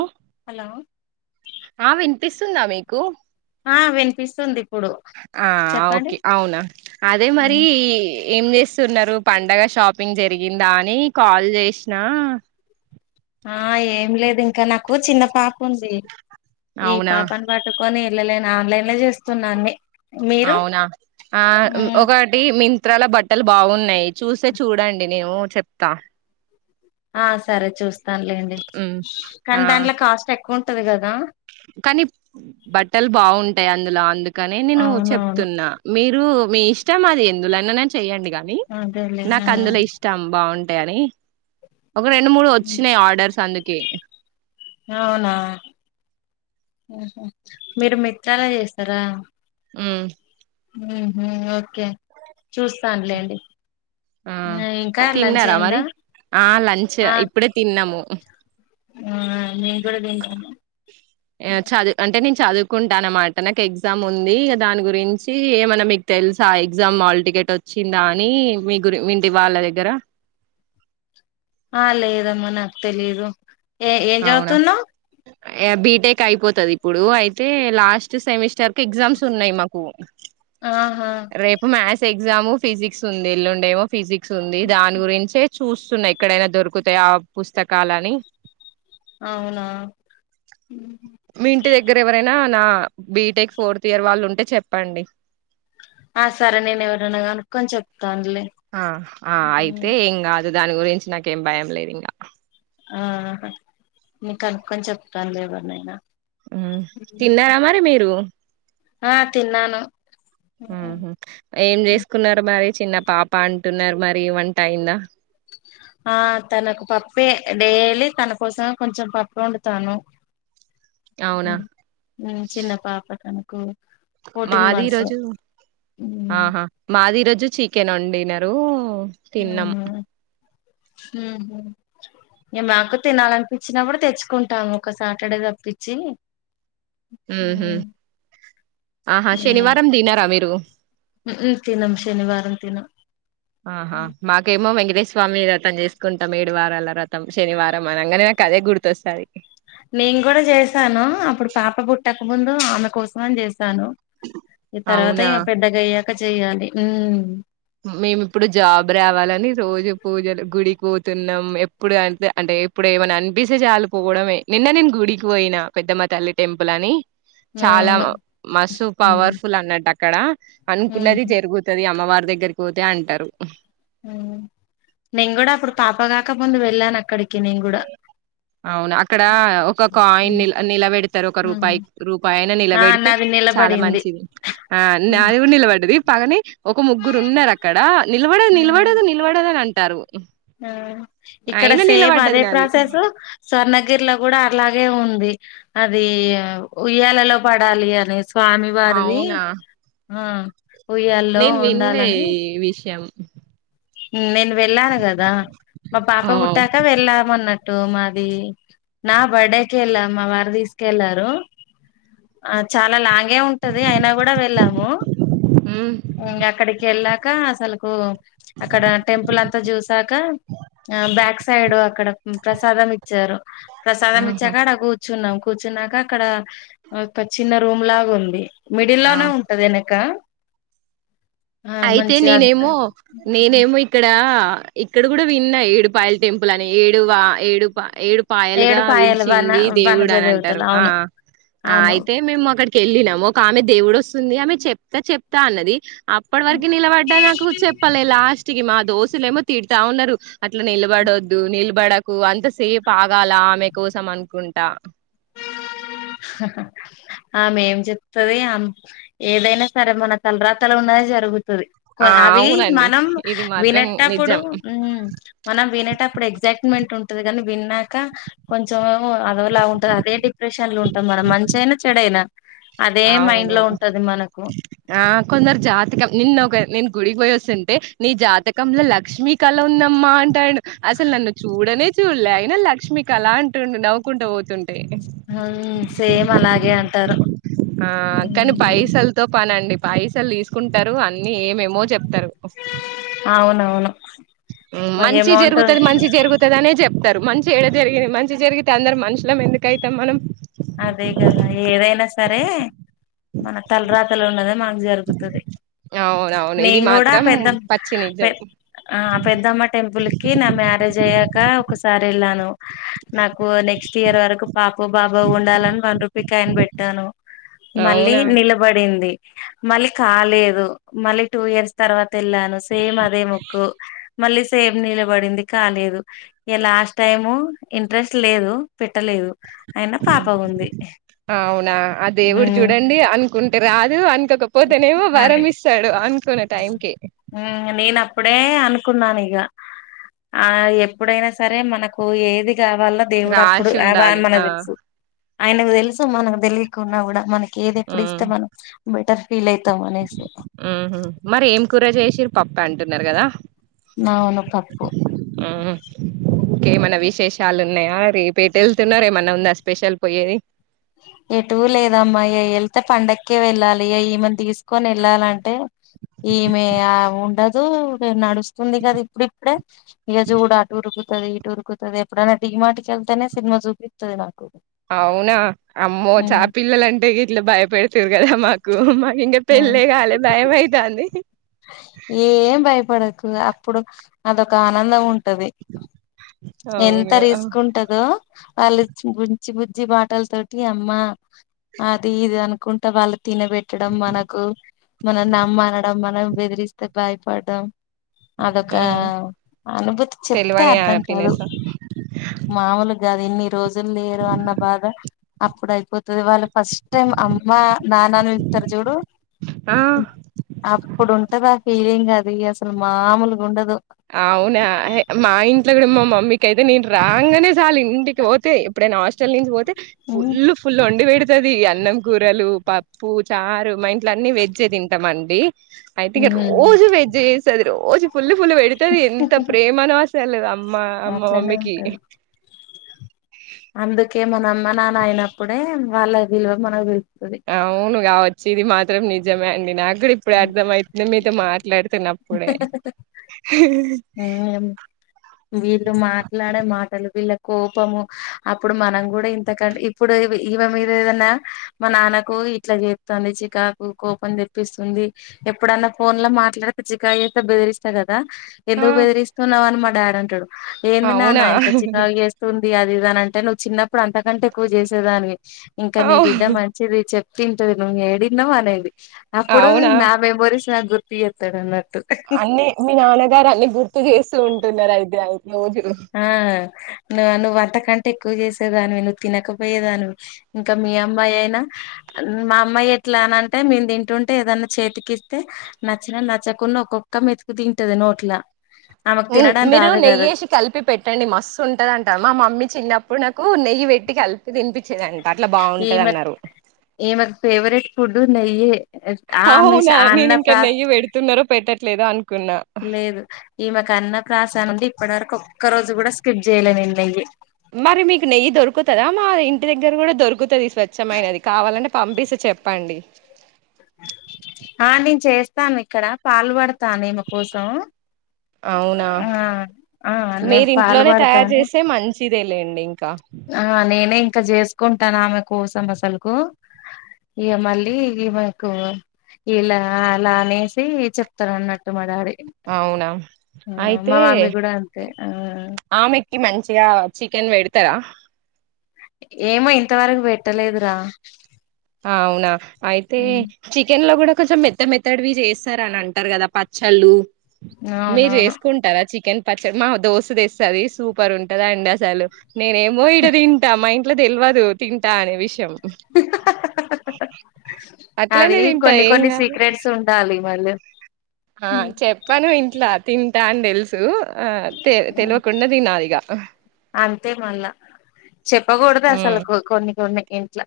ఓ hello పిస్తుందా మీకు ఆ వినిపిస్తుంది ఇప్పుడు ఆ చెప్పండి ఓకే అవునా అదే మరి ఉమ్, ఏం చేస్త్ స్తున్నారు పండగ షాపింగ్ జరిగిందా అని కాల్ చేసినా ఆ ఆ ఏం లేదు ఇంకా నాకు చిన్న పాప ఉంది ఈ అవునా పాపని పట్టుకోని పిల్లలేని ఆన్లైన్ లో చేస్తున్నాన్ని అవునా ఆ ఒక్కటి మీ చిత్రాల బట్టలు బావున్నా య్ చూస్తే చూడండి నేను చెప్తా ఆ సరే చూస్తానులేండి ఉమ్ ఆ కానీ దాంట్ల కాస్ట్ ఎ ఉంటది కదా కానీ బట్టలు బాగుంటాయి అందులో అందు కానే నేను అవునవును చెప్తున్నా మీర్ రు మీ ఇష్టం అది ఎందులోనైన చెయ్యండి. ఆని అదేలే ఆ నాకు అందులో ఇష్టం బాగుం టని ఒక రెండు మూడు ఉమ్, వోచ్చినాయి ఆర్డర్స్ అందుక్ కే అవునా హుహు మీరు మెత్తల చేస్తారా మ్ హ్ హ్ ఓకే చూస్తాన్లేండి ఆ తిన్నారా అయిందా మరి ఆ లంచ్ ఆ ఇప్పుడే తిన్నాము అస్ మేము కూడా తింటాము యా చద్ అంటే నేను చదువ్ కుంటాన అన్నమాట. నాకు ఎగ్జామ్ ఉంది దాని గురించి ఏమన్నా మీకు తెలుసా ఎగ్జామ్ హల్ టికెట్ వచ్చిందా అని మీ గురి ఇంటి వాల్ల దగ్గర ఆ లేదమ్మ నాకు తేలిదు ఏ ఏం అవునా చదువుతున్నావ్ బీటెక్ అయిపోతది. ఇప్పుడు అయితే లాస్ట్ సెమిస్టర్ కి ఎగ్జామ్స్ ఉన్నాయి. మాకు ఆహా ఎగ్జాము ఫిజిక్స్ ఉంది ఎల్లుండి ఏమో ఫిజిక్స్ ఉంది దాని గురించే చూస్తున్నా ఎక్కడైనా దొరుకుతాయ ఆ పుస్తకాలని అవునా మీ ఇంటి దగ్గర ఎవరైనా నా బీటెక్ ఫోర్త్ ఇయర్ వాళ్ళు ఉంటే చెప్పండి. ఆ సరే నేను ఎవరినైనా కనుక్కొన్ చెప్ ఆ ఆ అయితే ఇంగ దాని గురించి నాకేం భయం లేదింగ ఆహా నేన్ కనుకోని చెప్తాను లే ఎవరినైనా హ్ తిన్నారా మరి మీరు ఆ తిన్నాను హ్ హ్ ఏం చేసుకున్నారు మరి చిన్న పాప అంటున్నారు మరి వంట అయిందా ఆ తనకు పప్పే డైలీ తన కోసం కొంచెం పప్పే వండుతాను అవునా మ్ చిన్న పాప తను కు మాది ఈరోజు ఆహా మాది ఈరోజు చికెన్ వండినరు మ్మ్ హ్మ్ హు మాకు తినాలనిపించినప్పుడు తెచ్చుకుంటాము ఒక సాటర్డే తప్పిచ్చి మ్ హ్ హ్మ్ హు తినం శనివారం తినం ఆహా మాకేమో వెంకటేశ్ స్వామి రథం చేసుకుంటాం ఏడు వారాల రథం శనివారం అనంగానే నాకు అదే గుర్తొస్తది నేను కూడా చేసాను అప్పుడు పాప పుట్టక ముందు ఆమె కోసం అని చేస్ శాను ఈ తర్వాత అవునా ఇంగ పెద్దగా అయ్య చెయ్యాలి హుమ్ మేమ్ ఇప్పుడే జాబ్ రావాలని రోజు పూజలు గుడికి పోతున్నాం ఎప్పుడు అే అంటే ఎప్పుడు ఏమనా అనిపిస్తే చాలు పోవడమే నిన్న నేను గుడికి పోయినా పెద్దమ తల్లి టెంపుల్ అని చాలా అవును మస్తు ఉమ్ పవర్ఫుల్ అన్నట్టు అక్కడ ఉమ్ అనుకున్నది జరుగుతది అమ్మవారి దగ్గరిక్ పోతే అంటరు మ్మ్ నేను కూడా అప్పుడు పాప కాక ముందు వెళ్ళాను అక్కడికి నేను కూడా అవును అక్కడ ఒక కాయిన్ ఉమ్ నిల నిలబెడతారు ఒక ఉమ్ రూపాయి రూపాయి అయినా ఆ నిలబెడితే నాది చాలా నిలబడింది మంచిది ఆ ఉమ్ నాది కూడా నిలబడ్డది పగని ఒక ముగ్గురు ఉన్నారు అక్కడ నిలబడదు నిలబడదు నిలబడదు అని అంటారు మ్మ్ ఇక్కడ అయినా సేమ నిలబడ్డది నాది ప్రాసెస్సు స్వర్ణ గిరిలో కూడా అట్లాగే ఉంది అది ఉయ్యాలలో పడాలి అనేసి స్వామివారిది అవునా ఆ ఉయ్యాల్లో నేను విన్లే ఉండాలని ఈ విషయం నేను వెళ్ళాను కదా మా పాప ఆ పుట్టాక వెళ్ళామన్నట్ టు మాది నా బర్డే కెళ్ళాం మా వారు తీసుకెళ్లారు చాలా లాంగ్ గే ఉంటది అయినా కూడా వెళ్ళాము హ్మ్ ఇంగ అక్కడికి వెళ్ళ కా అసలుకు అక్కడ టెంపుల్ అంతా చూసాక బ్యాక్ సైడ్ అక్కడ ప్రసాదం ఇచ్చారు ప్రసాదం ఆహా ఇచ్చాకడ కూర్చున్నాం కూర్చున్నాక అక్కడ ఒక చిన్న రూమ్ లాగా ఉంది మిడిల్ ఆ లోనే ఉంటది వెనక ఆ అయితే నేనేమో మంచిగా నేనేమో ఇక్కడ ఇక్కడ కూడా విన్నా ఏడుపాయల్ టెంపుల్ అని ఏడువా ఏడుపా ఏడు ఏడు పాయలుగా పాయలు వన పీలిచింది వనజ దేవుడు అని దేవతలు అంటారు ఆ అవును ఆ అవును అయితే మేము అక్కడి పెళ్ళినాము ఒక ఆమె దేవుడు వస్తుంది ఆమె చెప్తా చెప్తా అన్నది అప్ అప్పటి వరకు నిలబడ్డా నాకు చెప్పలే లాస్ట్ కి మాద్ దోసిలేమో తిడతా ఉన్నారు అట్లా నిలబడొద్దు నిలబడకు అంత సేపు ఆగాల ఆమె కోసం అనుకుంటా ఆమె చెప్తుది ఏదైనా సరే మన తల రాతలో ఉన్నది జరుగుతు ఆ అవి అవునండి మనం ఇది మాత్రం వినేటప్పుడు నిజం మనం వినేటప్పుడు ఎగ్జైట్మెంట్ ఉంటది కానీ విన్నాక కొంచెం అదోలా ఉంటది అదే డిప్రెషన్ లో ఉంటు మరి మంచి అయినా చెడ అయినా అవును ఆ కొందరి జాతికి నిన్న నిన్ గుడికి పోయ్య స్ సేంటే నీ జాతకంలో లక్ష్మీ కళ ఉందమ్మా అంటాడు అసలు నన్ను చూడనే చూలే అయినా లక్ష్మి కలా అంటుండు నవ్వుకుంటూ పోతుండు హ సేమ్ అలాగే అంటారు ఆ కాని మ్ పైసలతో పనండి పైసలు తీసుకుంటారు అన్ని ఏమేమో చెప్తారు అవునవును మంచిి అమౌంట్ జరుగుతది మంచిి జరుగుతది అనే జప్ చెతారు మంచి ఎక్కడ జరిగిినంది మంచి జరిగితే అందరు మనుషులం ఎందుకైతే మనం అదే కదా ఏదైనా సరే మన తల రాతలు ఉన్నద మనకు జరుగుతుది అవునవును ఇది నేను కూడా మాత్రం పెద్ద పచ్చి నిజం ఆ పెద్దమ్మ టెంపుల్ కి నా మ్యారేజ్ అయ్యాక ఒక సార్ వెళ్ళను నాకు నెక్స్ట్ ఇయర్ వరకు పాప ఓ ఉండాలని బండ్రు ప్పి కా అయన్ పెట్టాను మళ్ళీ అవునా నిలబడింది మళ్ళీ కాలేదు మళ్ళీ టూ ఇయర్స్ తర్వాత వెళ్ళాను సేమ్ అదే ముక్కు మళ్ళీ సేమ్ నిీలబడింది కాలేదు ఇక లాస్ట్ టైము ఇంట్రెస్ట్ లేదు పెట్టలేదు అయినా పాప ఉంది అవునా ఆ దేవుడు ఉమ్ చూడండి అను కుంటే రాదు అని ఇకపోతేనేమో భారంమి ఇస్తాడు అనుకున్న టైంకి హ నేనప్ప అప్పుడే అనుకున్నాను ఇగ ఆ ఎప్పుడైనా సరే మనకు ఏది కావాల దేవుడు అప్పుడు రాసి ఆవా ఉండాలి అని ఆ మనకు తెలుసు ఆయనకు తెలుసు మనకు తెలియకున్నా కూడా మనకి ఏది ఎప్పుడు హ్మ్ ఇస్తే మనం బెటర్ ఫీల్ అయితా మానేసి ఊహూ మరి ఏం కూర చేసిరు పప్పా అంటున్నారు కదా నావును పప్పు ఏమన్నా విశేషాలు ఉన్నాయా రేపేటు వెళ్తున్నారు ఏమన్నా ఉందా స్పెషల్ పోయేది ఎటు లేదమ్మా ఇ వెళ్తే పండక్కే వెళ్ళాలి ఇ ఈమని తీసుకొని వెళ్ళాలంటే ఈమె ఆ ఉండదు అ నడుస్తుంది కదా ఇప్పుడిప్పుడే ఇగ చూడు ఆటుఊరుకు అటు ఇటు ఊరుకుతది ఎప్పుడైనా డీమర్ట్టికి వెళ్తేనే సినిమా చూపిస్తుంది నాకు అవునా అమ్మో చా మ్మ్ పిల్లలంటే గ ఇట్లా భయపెడతరు కదా మాకు కుమ ఇంగ పెళ్ల్ళగాలే మ్మ్ భయంమైతాంది ఏం భయపడకు అప్పుడు అదొక ఆనందం ఉంటు ఎంత అవును ఆ రిస్క్ ఉంటాదో వాళ్ళు గుంచి [unintelligible] బజ్జి బుజ్జి మాటల తోటి అమ్మా అది ఇది అనుకుంటా వాళ్ళకి తినబెట్టడం మనకు మనం నమ్మనడం మనం బయపడ్డం అదొక హ్మ్ అనుభూతి చెప్తే తెలవని అర్థం కాదు హ్యాపీనెస్ మామూలుగా కాదు ఇన్ని రోజులు లేరు అన్న బాధ అప్పుడు అయిపోతది వాళ్ళు ఫస్ట్ టైమ్ అమ్మా నాన్నను పిలుతారు చూడు ఆ అపు ఉంటదా ఫీలింగ్ అది అసలు మామూలుగా ఉండదు అవునా మా ఇంట్లో కూడా మా మమ్మీకి అయితే నేను రాంగానే చాలు ఇంటికి పోతే ఇప్పుడైనా హాస్ చల్లింది పోతే ఉమ్ ఫుల్ ఫుల్ వాన్డి పేడ్ వస్తది అన్నం కూరలు పప్పు చారు మా ఇంట్ల అన్నిీ వెజ్జే తింటామ అండి అయితే ఇగ హ్మ్ రోజు వెజ్ ఈ చేశారు రోజు ఫుల్ ఫుల్ అది ఎంత ప్రేమనో అసలు అమ్మ మా అట్లనే మమ్మీ కి ఉంటది మనం అమ్మ నాన్న అయినప్పుడే వాళ్ళ విలువ మన అవును కావచ్చి ఇది మా అది మాత్రం నిజమే ఇప్పుడు అర్థమైతుంది మీ మాట్లాడు వీళ్ళు మాట్లాడే మాటలు వీళ్ళ కోపము అప్పుడు మనం కూడా ఇంతకంటే ఇప్పుడు ఇవ మీద ఏదన్నా మా నాన్నకు ఇట్లా చెప్తుంది చికాకు కోపం తెప్పిస్తుంది ఎప్పుడన్నా ఫోన్ లో మాట్లాడి చ్చికకాయి ఎంత బెదిరిస్ష్ట గా ఆ ఎందుకు బెదిరిస్తూ నవ అమా డరంటడు ఏంద నానా అవునా ఇంత చికాకు చేస్తు ఉ అది అది ఇదని అంటే నువ్వు చిన్న ఇప్పుడు అంతకంటే ఎక్కువ చేసేదానికి ఇంకా నీ అవు బిడ్డ మంచిది చెప్ తింటది నువ్ ఏంద మనది ఆప్పుడు అవునా నా మెమోరీస్ జగగుత ఎక్కడున్నాడు అన్ని మీ నాన్నగారు అన్ని గుడ్ చేస్తూ ఉంటున్నారు అయితే అయితే నవుజ నువ్వ అంతకంటే ఎక్కువ చేసేదానివి నువ్వు తినకపోయేదానివి ఇంకా మీ అమ్మాయి అయినా మా అమ్మాయి ఎట్లా అన అంటే మేము తింటుంటే ఏదన్నా చేతికి ఇస్తే నచ్చిన నచ్చకుండా ఒక్కొక్క మెతుకు తింటది నోట్లా ఆమకు తినడం మీరు రాదు కాద నెయ్యేసి కలిపి పెట్టండి మస్తు ఉంటదింటా మా మమ్మీ చిన్న అప్పుడు నాకు నెయ్యి పెట్టి కలిపి తినిపించేది వచ్చేదంట అట్లా బాగుంటది అన్నారు ఫడు నయే ఆమె అవునా అన్న నేను ఇంకా ప్రస నెయ్యి పెడుతున్నారో పెట్టట్లేదో అనుకున్నా లేదు ఈమెకు అన్నప్రాసనడి ఇప్పటివరకు ఒక్క రోజు కూడా స్కిప్ చేయ్యలే నేను నెయ్యి మరి మీకు నెయ్యి దొరుకుతుందా మా ఇంటి దగ్గర కూడా దొరుకుతుంది స్వచ్ఛమైనది కావాలంట పంపిసి చెప్పండి ఆ నేను చేస్తాను ఇక్కడ పాలు పడతానుమ కోసం అవునా ఆ ఆ నేను మీరి పాలు ఇంట్లోనే తయారు పడతాను చేసే మంచిది చిదే లేండి ఇంకా ఆ నేనే ఇక్క చేసుకుంటాను ఆమె కోసం అసలుకు ఇక మళ్ళీ ఈమెకు ఇలా అలా అనేసి చెప్తాను అన్నట్టు మాడాడి అవునా అయితే మమ్మీ కూడా అంతే ఆ ఆమెకి మంచిగా చికెన్ పెడతారా ఏమో ఇంతవరకు పెట్టలేదురా అవునా అయితే చికెన్ లో కూడా కొంచెం మెత్త మెత్తడువి చేస్తారని అంటారు కదా పచ్చళ్ళు మీరు అవునవును వేసుకుంటారా చికెన్ పచ్చడి మా దోశ తెస్తది సూపర్ ఉంటది అండి అసలు నేనే మో ఇడ తింటా మై ఇన్ అట్లా తెల్వదు తింటా అనే విషయం మ్మ్ అది తింటా కొన్ని ఏం కొన్ని కాదు సీక్రెట్స్ ఉండాలి మళ్ళీ ఆ చెప్పను ఇంట్లా తిన్ టా అని తెలుసు ఆ తె తెలివకుండ తినాలిగా ఆన్తేమళ్ళ చెప్పకూడదు అసలు ఉమ్ కొన్ని కొన్ని ఇంట్లా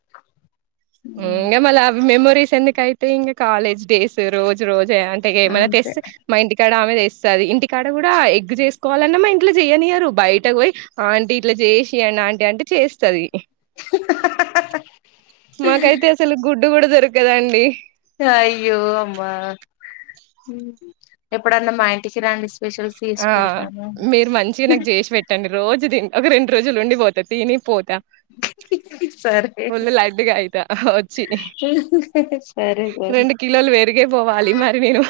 మ్మ్ ఇంగా మళ అవి మేమోరీస్ ఎందుకైతే ఇంకా కాలేజ్ డేస్ రోజ్ రోజు అంటే ఏమైనా తెస్ అంతే మా ఇంటికాడ ఇట్ల చేస్తాది ఇంటికాడ కూడా ఎగ్ చేసుకోవాలన్నా మా ఇంట్లో చేయనియరు బయటకు పోయి ఆంటీ ఇట్లా చేసియండి ఆంటీ అంటే చేస్తది మాకైతే అసలు గుడ్డు గుడా దొరక్ కదండి అయ్యో అమ్మా ఎప్పుడన్న మా ఇంటికి రండి స్పెషల్స్ చేసి ఆ పెడతాను మీరు మంచిగా నాక్ చేసి పెట్టండి రోజు తింట్ ఒక రెండు రోజులు ఉండిపోత తిని పోత త సరే ఒళ్ళ లడ్డుగా అయితా వచ్చి సరే సరే రెండు కిలోలు పెరిగే పోవాలి మరి నేను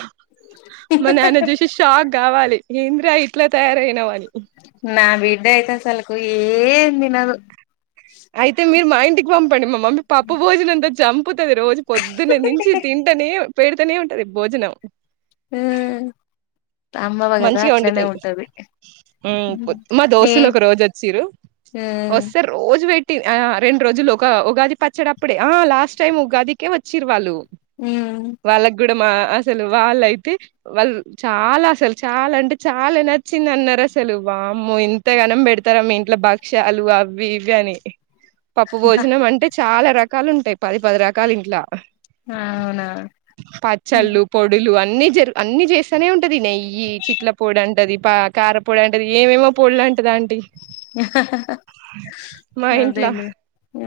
మా నాన్న చూసి షాక్ కావాలి ఎంద్రా ఇట్లా తయారయినవని నా బిడ్డ అయితే అస్సల్ కో ఏందినదు అయితే మీరు మా ఇంటికి పంప్ పడి మా మమ్మీ పప్పు భోజనం తెచ్ చంప్ తతుది రోజు పొద్దున్నే నుంచి తింటనే పెడితనే ఉంటది భోజనం మ్మ్ మంచిగా వండుతది మ్మ్ మా నే దోస్తులు ఒక రోజు వచ్చిరు వస్తే రోజు పెట్ ట్ ఆ రెండు రోజులు ఒక ఉగాది పచ్చడప్పుడే ఆ లాస్ట్ టైమ్ ఉగాదికే వచ్చిరూ వాళ్ళు మ్మ్ వాళ్ళకి కూడా మా అసలు వాళ్ళయితే వాళ్ళు చాలా అసలు చాలా అంటే చాలా నచ్చింది అన్నారు అసలు వామ్మో ఇంత గానం పెడతార మీ ఇంట్లో భక్ష్యాలు అవి ఇవి అని పప్పు భోజనం అంటే చి చాలా రకాలు ఉంటాయి పది పది రకాలు ఇంట్లా అవునా పచ్చళ్ళు పొడులు అని అన్ని జ అన్ని చేస్తానే ఉంటది నెయ్యి ఈ చిట్ల పొడి అంటది పా కారపొడి అంటది ఏవేవో పొడులు అంటది అంటీ అదేలే హు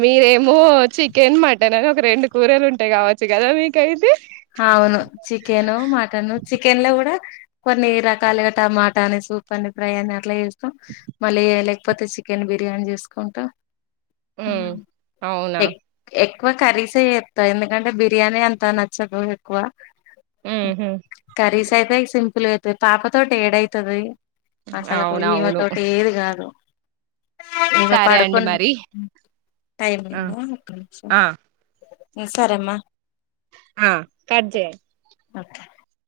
మీరే మో చికెన్ మటన్ అని ఒక రెండు కూరలు ఉంటాయి కావచ్చు కదా మీకైతే అవును చికెను మటన్ చికెన్ లో కూడా కొన్ని రకాలుగా టమాటా అని సూప్ అని ఫ్రై అని అట్లా చేస్తాం మళ్ళీ లేకపోతే చికెన్ బిర్యానీ చేూసుకుంటాం ఉమ్ అవునా ఎక్కు కరీస్ే చేస్తా ఎందుకంటే బిర్యానీ అంత నాక్ చ్చదు ఎక్కువ ఉహు కర్రీస్ ైత సింపుల్గా అవుతది పాపతోోటి ఏడవుతది ఆ సలకు ఈమె అవునవును తోటి ఏది కాదు ఈగ సరే అండి పడుకున్న మరి టైం ఆ ఒక నిమిషం ఆ సరే అమ్మా ఆ కట్ చేయండి ఓకే